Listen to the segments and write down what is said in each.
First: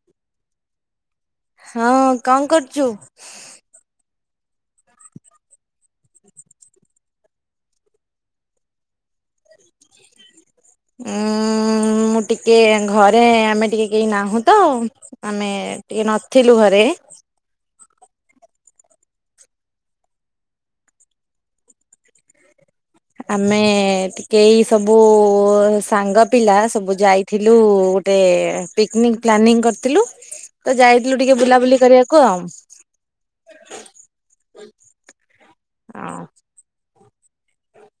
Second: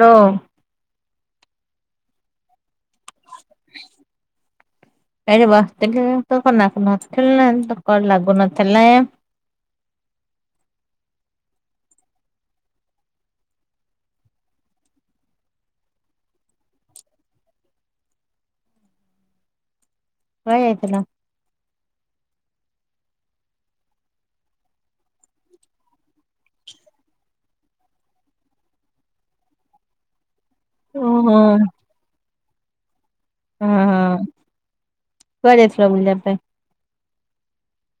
ଲୋ ହଁ କଣ କରଚୁ? ଏଇଠି ବସିଥିଲି ତୋର କଣ ନାଗୁନଥୁଲା ତ କଲ ଲାଗୁନଥିଲା। ଉଁ ମୁଁ ଟିକେ ଘରେ ଆମେ ଟିକେ କେହି ନାହୁଁ ତ ଆମେ ଟିକେ ନଥିଲୁ ଘରେ କୁଆଡ଼େ ଯାଇଥିଲ? ଆମେ ଟିକେ ଏଇ ସବୁ ସାଙ୍ଗ ପିଲା ସବୁ ଯାଇ ଥିଲୁ ଗୋଟେ ପିକନିକ ପ୍ଲାନିଂ କରିଥିଲୁ। ତ ଯାଇଥିଲୁ ଟିକେ ଓହୋ। ବୁଲାବୁଲି କରିବାକୁ ଆଉ। ହଁ ହଁ କୁଆଡ଼େ ଯାଇଥିଳ ବୁଲିବା ହଁ ପାଇଁ?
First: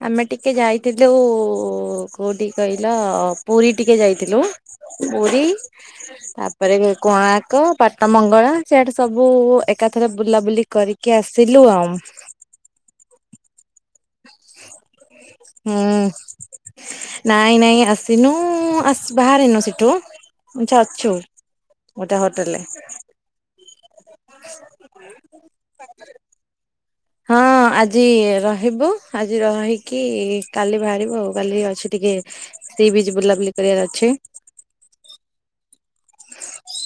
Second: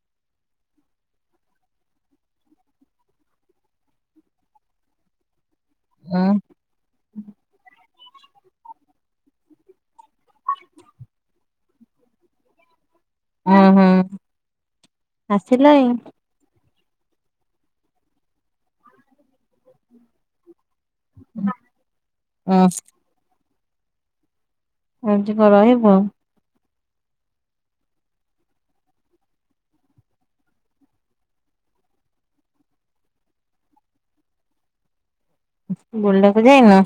ଆମେ ଟିକେ ଯାଇଥିଲୁ କୋଉଠି କହିଲ ପୁରୀ ଟିକେ ଯାଇଥିଲୁ। ପୁରୀ ଉଁ ତା ପରେ ବି କୋଣାର୍କ, ବାଟ ମଙ୍ଗଳା ସିଆଡେ ସବୁ ଏକାଥରେ ବୁଲାବୁଲି କରି କି ଆସିଲୁ ଆଉ। ଅହଁ। ହୁଁ। ନାଇଁ ନାଇଁ ଆସିନୁ ଆସି ବାହାରିନୁ ସେଠୁ ଏଠି ଅଛୁ ଗୋଟେ ହୋଟେଲରେ। ହଁ। ଆଜିବ ରହିବ। ହଁ। ହଁ ଆଜି ରହିବୁ। ଆଜି ରହିକି କାଲି ବାହାରିବୁ ଆଉ କାଲି ଅଛି ଟିକେ ସିଏବି ଆଜି ବୁଲାବୁଲି କରିବାର ଅଛି। ବୁଲିବାକୁ ଯାଇନ?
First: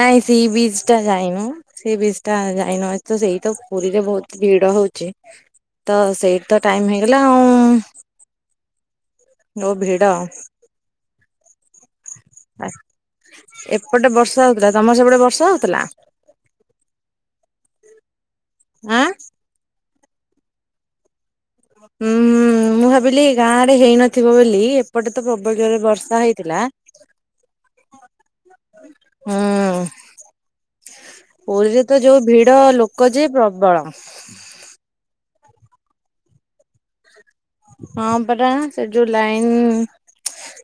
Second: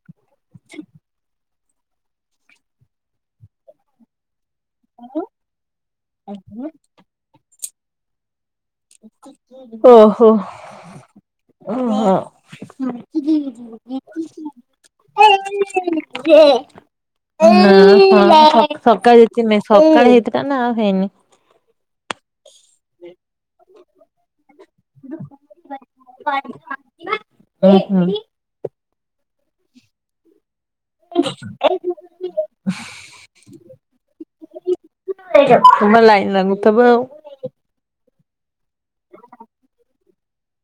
ନାଇଁ ସି ବିଚ ଟା ଯାଇନୁ। ସି ବିଜ ଟା ଯାଇନୁ ହତ ସେଇ ତ ପୁରୀରେ ବହୁତ ଭିଡ ହଉଛି। ଚି ତ ସେଇଠି ତ ଟାଇମ୍ ହେଇଗଲା ଆଉ। ଯୋଉ ଭିଡ ଓହୋ। ଓହୋ। ଏପଟେ [unintelligible] ବର୍ଷା ହଉଥିଲା ତମର ସେପଟେ ବର୍ଷା ହଉଥିଲା ତା ନା ଆଁ ଆଉ ହେଇନି। ହୁଁଁ ମୁଁ ଭାବିଲି। ଗାଁ ଆଡେ ହେଇନଥିବ ବୋଲି ଏପଟେ ତ ପ୍ରବଳ ଜରେ ବର୍ଷା ହେଇଥିଲା। ଉଁ ହୁଁ। ହୁଁ। ପୁରୀରେ ତ ଯୋଉ ଭିଡ ଲୋକ ଯେ ପ୍ରବଳ। ଲାଇନ ଲାଗୁଥିବ ଆଉ। ହଁ ପରା ସେ ଯୋଉ ଲାଇନ୍।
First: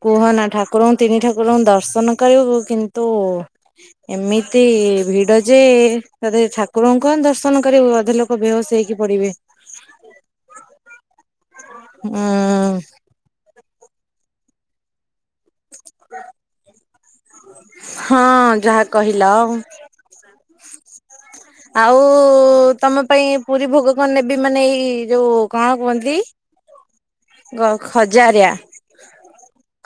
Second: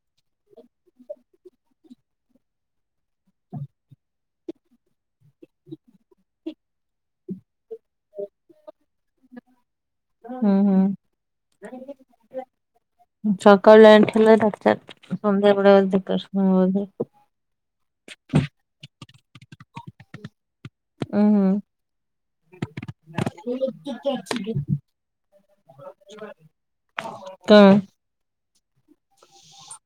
କୁହ ନା ଠାକୁରଙ୍କୁ ତିନି ଠାକୁରଙ୍କୁ ଦର୍ଶନ କରିବ କିନ୍ତୁ ଏମିତି ଭିଡ ଯେ ତତେ ଠାକୁରଙ୍କୁ ଦର୍ଶନ କରିବୁ ଅଧା ଲୋକ ଲୋକ ବେହୋସ୍‌ ହେଇକି ପଡିବେ। ହୁଁ ହୁଁ। ହୁଁ। ସକାଳେ ଲାଇଟ୍ ଥିଲା ରାତି ଚାରିଟା। ସନ୍ଧ୍ୟା ବଳେ ଦୁଃଖ ସୁଖ ହୁଅନ୍ତି। ହଁ ଯାହା କହିଲ। ଉଁ ହୁଁ। ଆଉ ତମ ପାଇଁ ପୁରୀ ଭୋଗ କଣ ନେବି ମାନେ ଏଇ ଯୋଉ କଣ କୁହନ୍ତି। କଣ ଗଖ। ଖଜାରିଆ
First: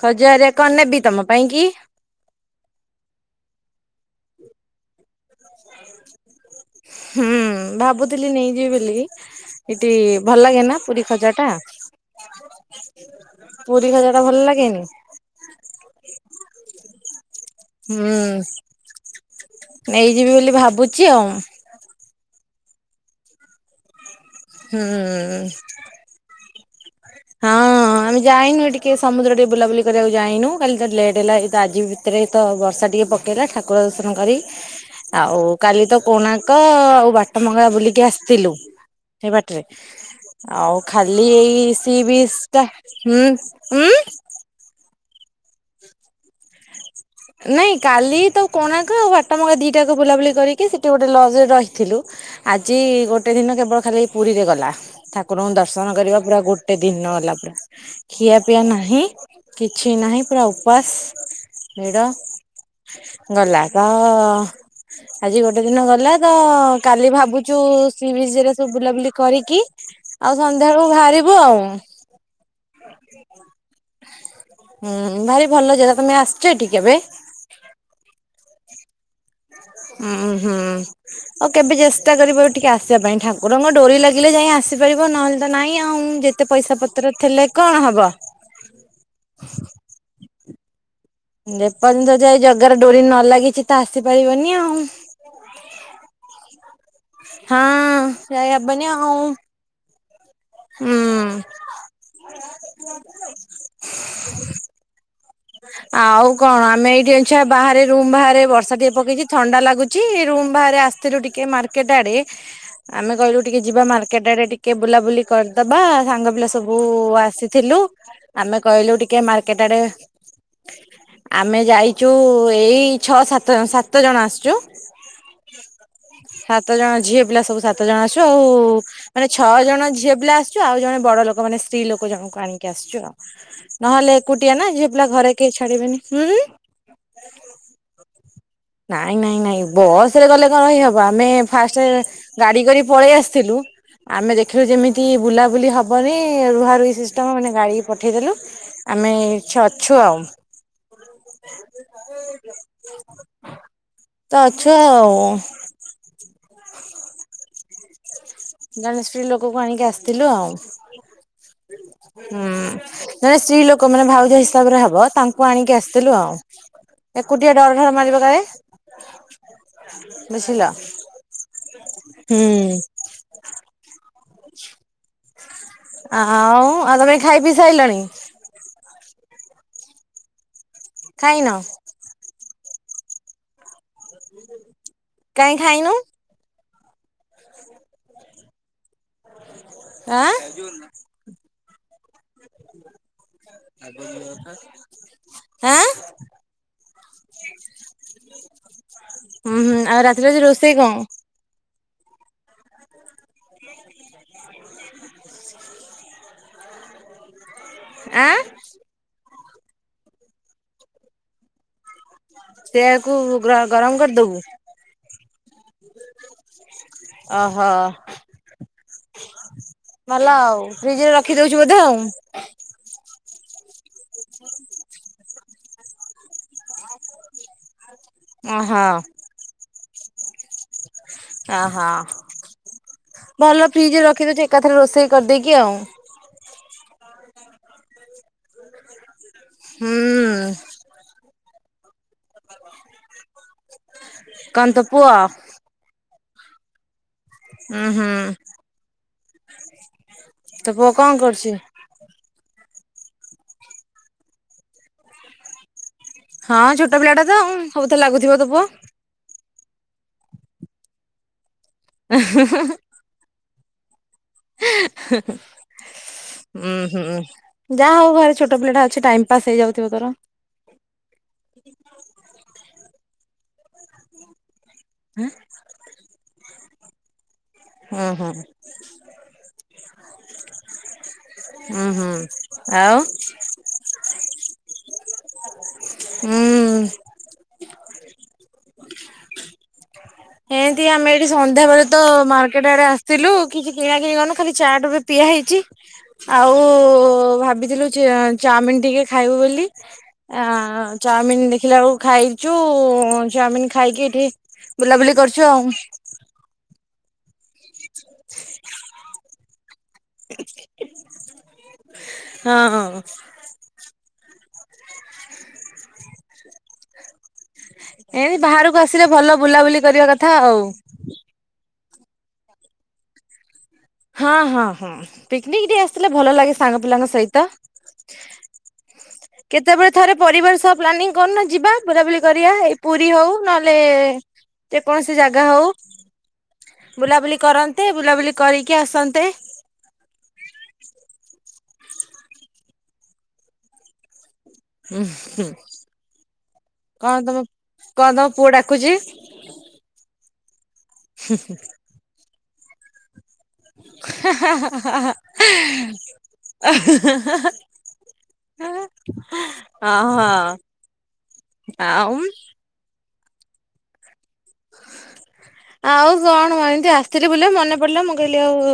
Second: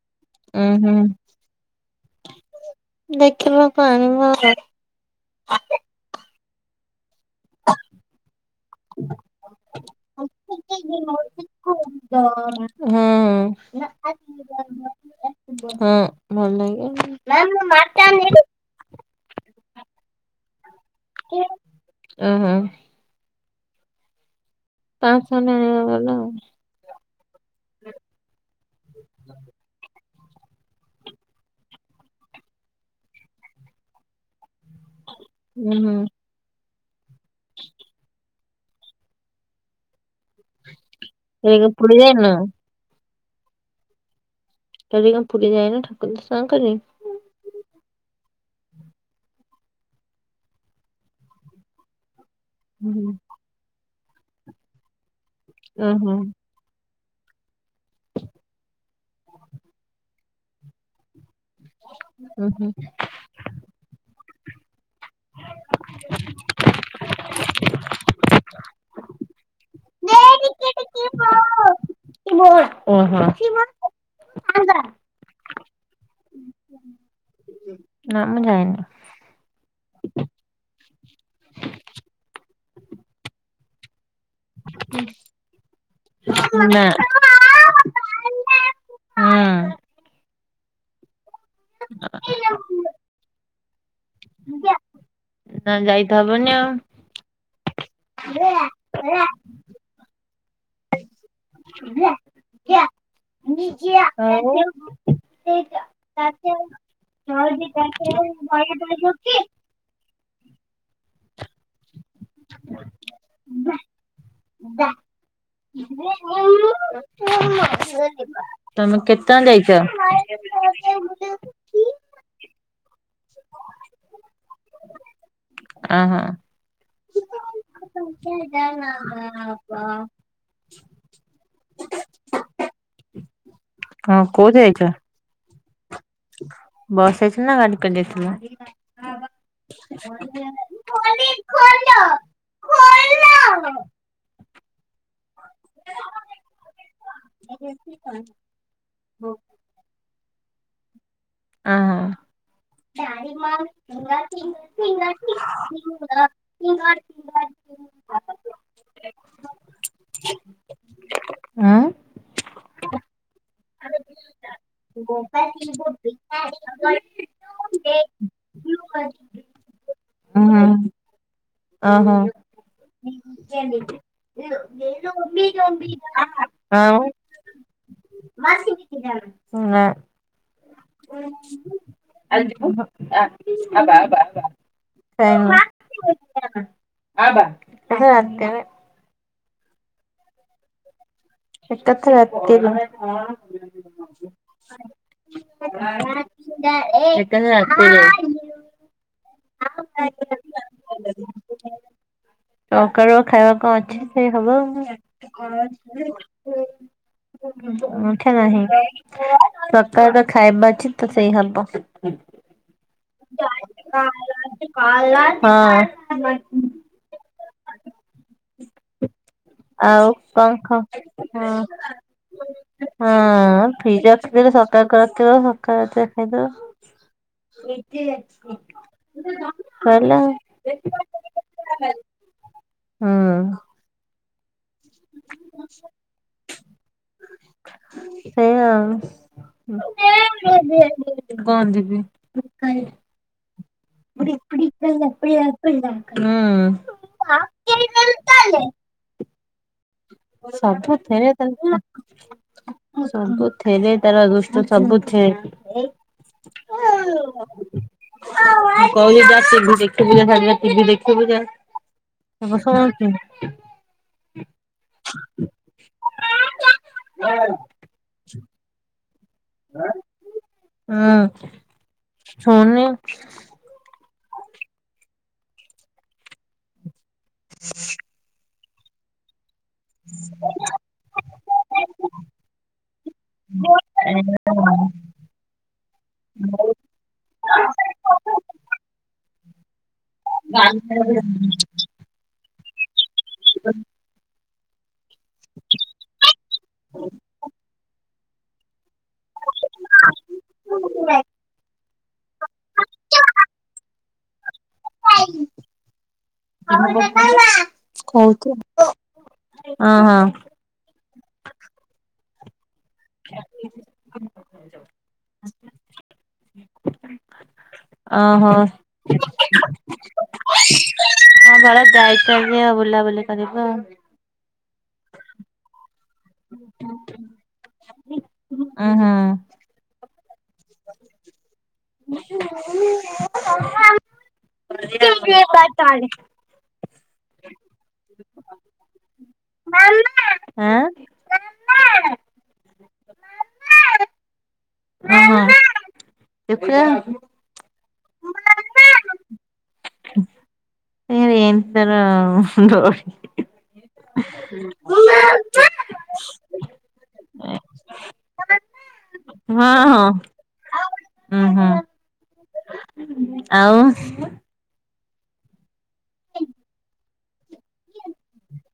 ଖଜାରିଆ କଣ ନେବି ତମ ପାଇଁ କି? ଦେଖିଲ ପାଣି। ହୁଁ ଭାବୁଥିଲି ନେଇଯିବି ବୋଲି। ଏଠି ଭଲ ଲାଗେ ନା ପୁରୀ ଖଜା ଟା? ଦ ପୁରୀ ଖଜା ଟା ଭଲ ଲାଗେନି? ହଁ ଭଲ ଲାଗେ। ହୁଁ ନେଇଯିବି ବୋଲି ଭାବୁଛି ଆଉ। ଉଁ ହୁଁ। ହୁଁ [unintelligible] ହଁ ଆମେ ଯାଇନୁ ଏ ଟିକେ ସମୁଦ୍ର ଟିକେ ବୁଲାବୁଲି କରିବାକୁ ଯାଇନୁ କାଲି ତ ଲେଟ୍ ହେଲା। ଏ ତ ଆଜିିବି ସେଥିରେ ତ ବର୍ଷା ଟିକେ ପକେଇଲା ଠାକୁର ଦର୍ଶନ କରି ଆଉ ଉଁ କାଲି ହୁଁ ତ କୋଣା କ ଆଉ ବାଟ ମଙ୍ଗଳା ବୁଲିକି ଆସିଥିଲୁ ସେଇ ବାଟରେ। ଆଉ ଖାଲି କାଲି ଏଇ କଣ ପୁରୀ ସି ଯାଇନ ବିଶ ଟା ହୁଁ ଉଁ ଉଁ। [unintelligible] ନାଇଁ କାଲି ତ କୋଣାର୍କ ଆଉ ବାଟ ମଙ୍ଗଳା ଦିଟାକୁ ବୁଲାବୁଲି କରିକି ସେଠି ଗୋଟେ ଲଜରେ ରହିଥିଲୁ। ଆଜି ଓହୋ ଗୋଟେ ଦିନ କେବଳ ଖାଲି ପୁରୀରେ ଗଲା। ଠାକୁରଙ୍କୁ ଦର୍ଶନ ଓହୋ କରିବା ପୁରା ଗୋ ଗୋଟେ ଦିନ ହେଲା ପୁରା ଖିଆ ପିଆ ନାହିଁ କିଛି ନାହିଁ ପୁରା ଉପାସ। ଭିଡ଼ ଗଲା ତ। ଆଜି ଗୋଟେ ଦିନ ଗଲା ତ କାଲି ଭାବୁଛୁ ସି ବିଚ୍ ରେ ସବୁ ବୁଲାବୁଲି କରିକି ଆଉ ସନ୍ଧ୍ୟାଏଳକୁ ବାହାରିବୁ ଆଉ। ଓ ହଁ। ହୁଁ ଭାରି ଭଲ ଜାରା ତମେ ଆସିଛ ଏଠିକି କେବେ? ନା ମୁଁ ଯାଇନୁ। ଉ ହୁଁ। ଆଉ କେବେ ଚେଷ୍ଟା କରିବ ଏଠିକି ଆସିବା ପାଇଁ ଠାକୁରଙ୍କ ଡୋରି ଲାଗିଲେ ଯାଇ ଆସିପାରିବ ନହେଲେ ତ ନାଇଁ ଆଉ ଯେତେ ତେ ପଇସା ନା ପତ୍ର ଥିଲେ କଣ ହବ? ହଁ। ଯେପର୍ଯ୍ୟନ୍ତ ଯାଇ ଜଗାର ଡୋରି ନ ଲାଗିଛି ତ ଆସିପାରିବନି ଆଉ। ନା ଯାଇଥ ହବ ନା। ହଁ ଯାଇ ହବନି ଆଉ। ହୁଁ ଆଉ। ଆଉ କଣ ଆମେ ଏଇଠି ଏଛେ ବାହାରେ ରୁମ ବାହାରେ ବର୍ଷା ଟିକେ ପକେଇଚି ଥଣ୍ଡା ଲାଗୁ ଚି ରୁମ ବାହାରେ ଆସିଥିଲୁ ଟିକେ ମାର୍କେଟ ଆଡେ। ଆମେ କହିଲୁ ଟିକେ ଯିବା ମାର୍କେଟ ଆଡେ ଟିକେ ବୁଲାବୁଲି କରିଦବା ସାଙ୍ଗ ପିଲା ସବୁ ଆସିଥିଲୁ। ଆମେ ତମେ କହିଲୁ କେତେ ଟିକେ ଜଣ ମାର୍କେଟ ଯାଇଛ? ଆଡେ। ଆମେ ଯାଇଛୁ ଏଇ ଛଅ ସାତ ସାତ ଜଣ ଆସିଛୁ। ଅ ହଁ। ସାତ ଜଣ ଝିଅ ପିଲା ସବୁ ସାତ ଜଣ ଆସୁ ଆଉ ମାନେ ଛଅ ଜଣ ଝିଅ ପିଲା ଆସିଛୁ ଆଉ ଜଣେ ବଡ ଲୋକ ମାନେ ସ୍ତ୍ରୀ ଲୋକ ଜଣଙ୍କୁ ଆଣିକି ଆସିଛୁ ଆଉ। ନହେଲେ ହଁ ଏକୁଟିଆ ନା ଝିଅ ପିଲା ଘରେ କେହି ଛାଡିବେନି ଉଁ। ବସ [unintelligible] ନା ଗାଡି କରି ଯାଇଥିଲ ନାଇଁ ନାଇଁ ନାଇଁ ବସ ରେ ଗଲେ କଣ ହେଇ ହବ ଆମେ ଫାଷ୍ଟେ ଗାଡି କରି ପଳେଇ ଆସଥିଲୁ ଆମେ ଦେଖିଲୁ ଯେମି ତୀ ବୁଲାବୁଲି ହବନି ରୁହା ରୁହି ସିଷ୍ଟମ ମାନେ ଗାଡି ପଠେଇଦେଲୁ। ଆମେ ଛ ଅଛୁ ଆଉ। ଅ ହ। ତ ଅଛୁ ଆଉ [unintelligible] ଜଣେ ସ୍ତ୍ରୀ ଲୋକକୁ ଆଣିକି ଆସିଥିଲୁ ଆଉ ହୁଁ। ଉଁ ଜଣେ ସ୍ତ୍ରୀ ଲୋକ ମାନେ ଭାଉଜ ହିସାବରେ ହବ ତାଙ୍କୁ ଆଣିକି ଆସିଥିଲୁ ଆଉ। ଏକୁଟିଆ ଡଢ଼ ମାରିବ କାଳେ ବୁଝିଲ। ହୁଁ। ଓ ଆଉ ଆଉ ତମେ ଖାଇ ପିଇ ହୋ। ସାଇଲଣି ଆଉ। ଖାଇନ ନା। କାଇଁ ଖାଇନୁ? ହଁ। [unintelligible] ଆଁ। ଏକଥରେ ରାତିରେ। [unintelligible] ଆଁ ଏକାଥରେ ରାତିରେ। ହୁଁ ହୁଁ ଆଉ ରାତିରେ ଆଜି ରୋଷେଇ କଣ? ସକାଳ ଖାଇବା କଣ ଅଛି ସେଇ ହବ। ନାହିଁ। ସକାଳର ଆଁ ଖାଇବା ଅଛି ତ ସେଇ ହବ। ସେୟା କୁ ଗ ଗରମ କରିଦବୁ। ହଁ। [inaudible] ଓହୋ ଆଉ ଭଲ କଣ ଆଉ ଖ ଫ୍ରିଜ ରେ ହଁ। ରଖିଦଉଛୁ ବୋଧେ ଆଉ। ହଁ ଫ୍ରିଜରେ ରଖି ଦେଲେ ସକାଳ କର କେବଳ ସକାଳ ତ ଖାଇଦବ। ଓହୋ। ସଇଲା ଆଉ। ଆହ ଭଲ ଫ୍ରିଜରେ ରଖିଦଉଚ। ଏକାଥରେ ରୋଷେଇ କରିଦେଇକି ଆଉ। ସେଇଆ ଆଉ। ହୁଁ କଣ ଦେବି? ଉଁ। କଣ ତୋ ପୁଅ ଉଁ ହୁଁ। ତୋ ପୁଅ ସବୁ କଣ ଥେରେ କରୁଛି? ତାର ତ୍ ସବୁ ଥେରେ ତାର ଦୁଷ୍ଟ ସବୁ ଥେରେ। ହଁ ଛୋଟ ପିଲା ଟା ତ ଆଉ ସବୁଥେରେ ଲାଗୁଥିବ ତ ପୁଅ। କହିଲି ଯା ଟି ଭି ଦେଖିବୁ ଯା ସାଡେ ଯା ଟି ଭି ଦେଖିବୁ ଯା ସେ କଣ ଶୁଣଉଚି। ଉଁ ହୁଁ ଯାହା ହଉ ଘରେ ଛୋଟ ପିଲା ଟା ଅଛି। ଟାଇମ ପାସ୍ ହେଇଯାଉଥିବ ତୋର। ହୁଁ ଫୁନି ଆଁ? ଉଁ ହୁଁ। [unintelligible] ଉଁ ହୁଁ ଆଉ ହଁ। ଉଁ। ଏଁନ୍ତି ଆମେ ଏଠି ସନ୍ଧ୍ୟା ବେଳେ ତ ମାର୍କେଟ ଆଡରେ ଆସିଥିଲୁ। କିଛି କିଣା କିଣି କରିନୁ ଖାଲି ଚା ବି ପିଆ ହେଇଚି। ଆଉ ଭାବିଥିଲୁ ଚି ଚାଉମିନ ଟିକେ ଖାଇବୁ ବୋଲି। ଆ ଚାଉମିିନ ଦେଖିଲା ବେଳକୁ ଖାଇଛୁ ଚାଉମିିନ ଖାଇକି ଏଠି ବୁଲାବୁଲି କରୁଚୁ ଆଉ। ଅ ହଁ। ହଁ। ା [unintelligible] ଏଁତି ଓହୋ ବାହାରକୁ ହଁ ଆସିଲେ ଭଲ ବୁଲାବୁଲି କରିବା କଥା ଆଉ। ହଁ ଭଲ ଯାଇଚ ଯେ ଆଉ ବୁଲାବୁଲି କରିବୁ ଆଉ। ହଁ ହଁ ହୁଁ ପିକନିକ ଟିକେ ଆସଥିଲେ ଭଲ ଲାଗେ ସାଙ୍ଗ ପିଲାଙ୍କ ସହିତ। ଉଁ ଉଁ ହୁଁ। କେତେବେଳେ ଥରେ ପରିବାର ସହ ପ୍ଲାନିଂ କରୁନ ଯିବା। ବୁଲାବୁଲି କରିବା ଏଇ ପୁରୀ ହଉ ନହେଲେ ଯେକୌଣସି ଜାଗା ହଉ। ବୁଲାବୁଲି କରନ୍ତେ ବୁଲାବୁଲି କରିକି ଆସନ୍ତେ। ଆଁ? ଉଁ ହୁଁ ଦେଖିଲ କଣ ତମ କଣ ତମ ପୁଅ ଡାକୁଚି? ରେ ଏଁତି ତାର ଡରି ହେ ହେ ହେ ହେ ହା। ଏଁ ହଁ ହଁ ଆ ଉଁ ହାଁ ହୁଁ ଆଉ। ଆଉ ଆଉ କଣ ମ ଏମିତି ଆସିଥିଲି ବୋଲି ମନେ ପଡ଼ିଲା ମୁଁ କହିଲି ଆଉ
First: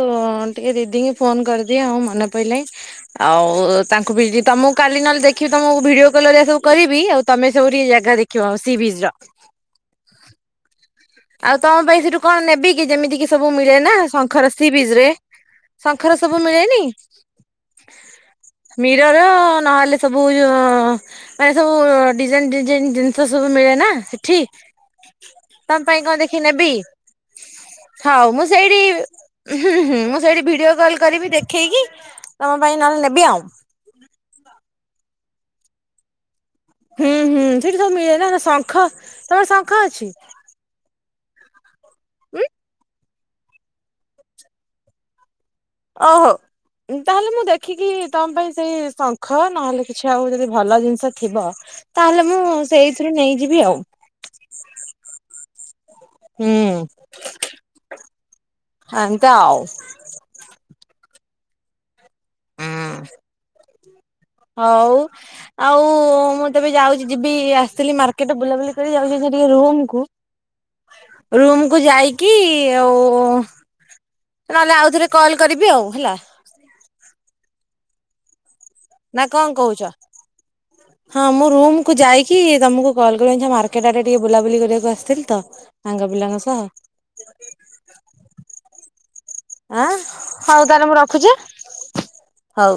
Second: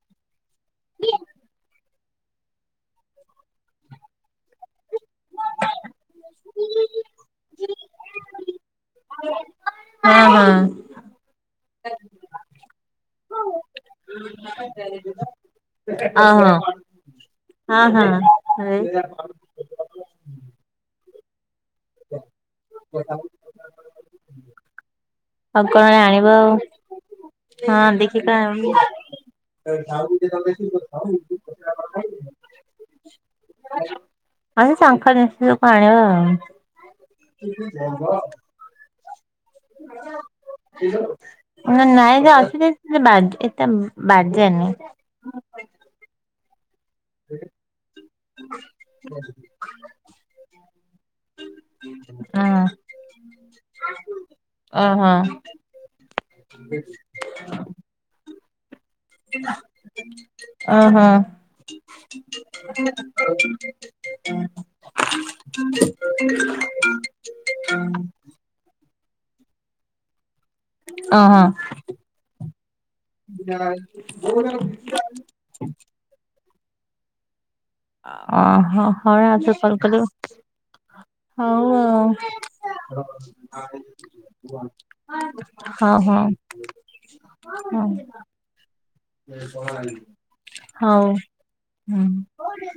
ଟିକେ ଦିଦିଙ୍କୁ ଫୋନ କରିଦିଏ ଆଉ ମନେ ପଇଲାଇଁ ଆଉ ତାଙ୍କୁ ବି ତମକୁ କାଲି ନହେଲେ ଦେଖିବି ତମକୁ ଭିଡିଓ କଲ ହରିକା ସବୁ କରିବି। ଆଉ ତମେ ସବୁ ଟିକେ ଜାଗା ଦେଖିବ ସି ବିଚ୍ ର। ହଁ ହଁ। ଆଉ ତମ ପାଇଁ ସେଠୁ କଣ ନେବି କି ଯେମିତି କି ସବୁ ମିଳେ ନା ଶଙ୍ଖର ସି ବିଚ୍ ରେ। ଶଙ୍ଖର ସବୁ ଓହୋ ମିଳେନି ହଁ ହଁ ମୀରର ନହେଲେ ସବୁ ଏଇ ଅ ମାନେ ସବୁ ଡିଜାଇନ ଡିଜାଇନ ଜିନିଷ ସବୁ ମିଳେ ନା ସେଠି? ଆଉ ତମ ପାଇଁ କଣ ଆଣିବ ଦେଖି ଆଉ। ନେବି? ହଁ ଦେଖି ହଉ କଣ ମୁଁ ସେଇଠି ହୁଁ ହୁଁ ମୁଁ ସେଇଠି ଭିଡିଓ କଲ କରିବି ଦେଖେଇକି ତମ ପାଇଁ ନହେଲେ ନେବି ଆଉ। ହଁ ସେଇ ଶଙ୍ଖ ଜିନିଷ ସବୁ ଆଣିବ ଆଉ। ହୁଁ ହୁଁ ସେଇଠି ସବୁ ମିଳେ ନା ନା ଶଙ୍ଖ। ତମର ଶଙ୍ଖ ଅଛି? ନା ନାଇଁ ଯେ ଅଛି ଯେ [unintelligible] ବାଜେ ଏତେ ଉଁ ବାଜେନି। ଓହୋ। ତାହେଲେ ମୁଁ ଦେଖିକି ତମ ପାଇଁ ସେଇ ଶଙ୍ଖ ନହେଲେ କିଛି ଆଉ ଯଦି ଭଲ ଜିନିଷ ଥିବ ତାହେଲେ ମୁଁ ହଁ। ସେଇଥିରୁ ନେଇଯିବି ଆଉ। ଓହୋ। ହୁଁ ଏମିତି ଆଉ। [inaudible] ଓହୋ। ହଉ। ଆଉ ମୁଁ ତେବେ ଯାଉଛି [unintelligible] ଯିବି ଆସିଥିଲି ମାର୍କେଟ ବୁଲାବୁଲି କରି ଯାଉଛି ଅଇଖା ଟିକେ ରୁମକୁ। ଓହୋ। ରୁମକୁୁ ଯାଇକି ଆଉ ନହେଲେ ଆଉଥରେ କଲ୍ କରିବି ଆଉ ହେଲା। ଓହୋ ହଁ ହଉ ନା ନହେଲେ କଣ ଆଉଥରେ କଲ୍ କହୁଛ? କରିବ। ହଁ ମୁଁ ହଉ ରୁମକୁୁ ଆଉ। ଯାଇକି ତମୁକୁ କଲ୍ କରିବି। ଅଇଛା ମାର୍କେଟ ଆଡେ ଟିକେ ବୁଲାବୁଲି କରିବାକୁ ଆସିଥିଲି ତ। ହଁ ସାଙ୍ଗ ହଁ ପିଲାଙ୍କ ସହ ହଉ। ଆଁ ତାହେଲେ ମୁଁ ହଉ ରଖୁଛି। ହୁଁ। ହଉ।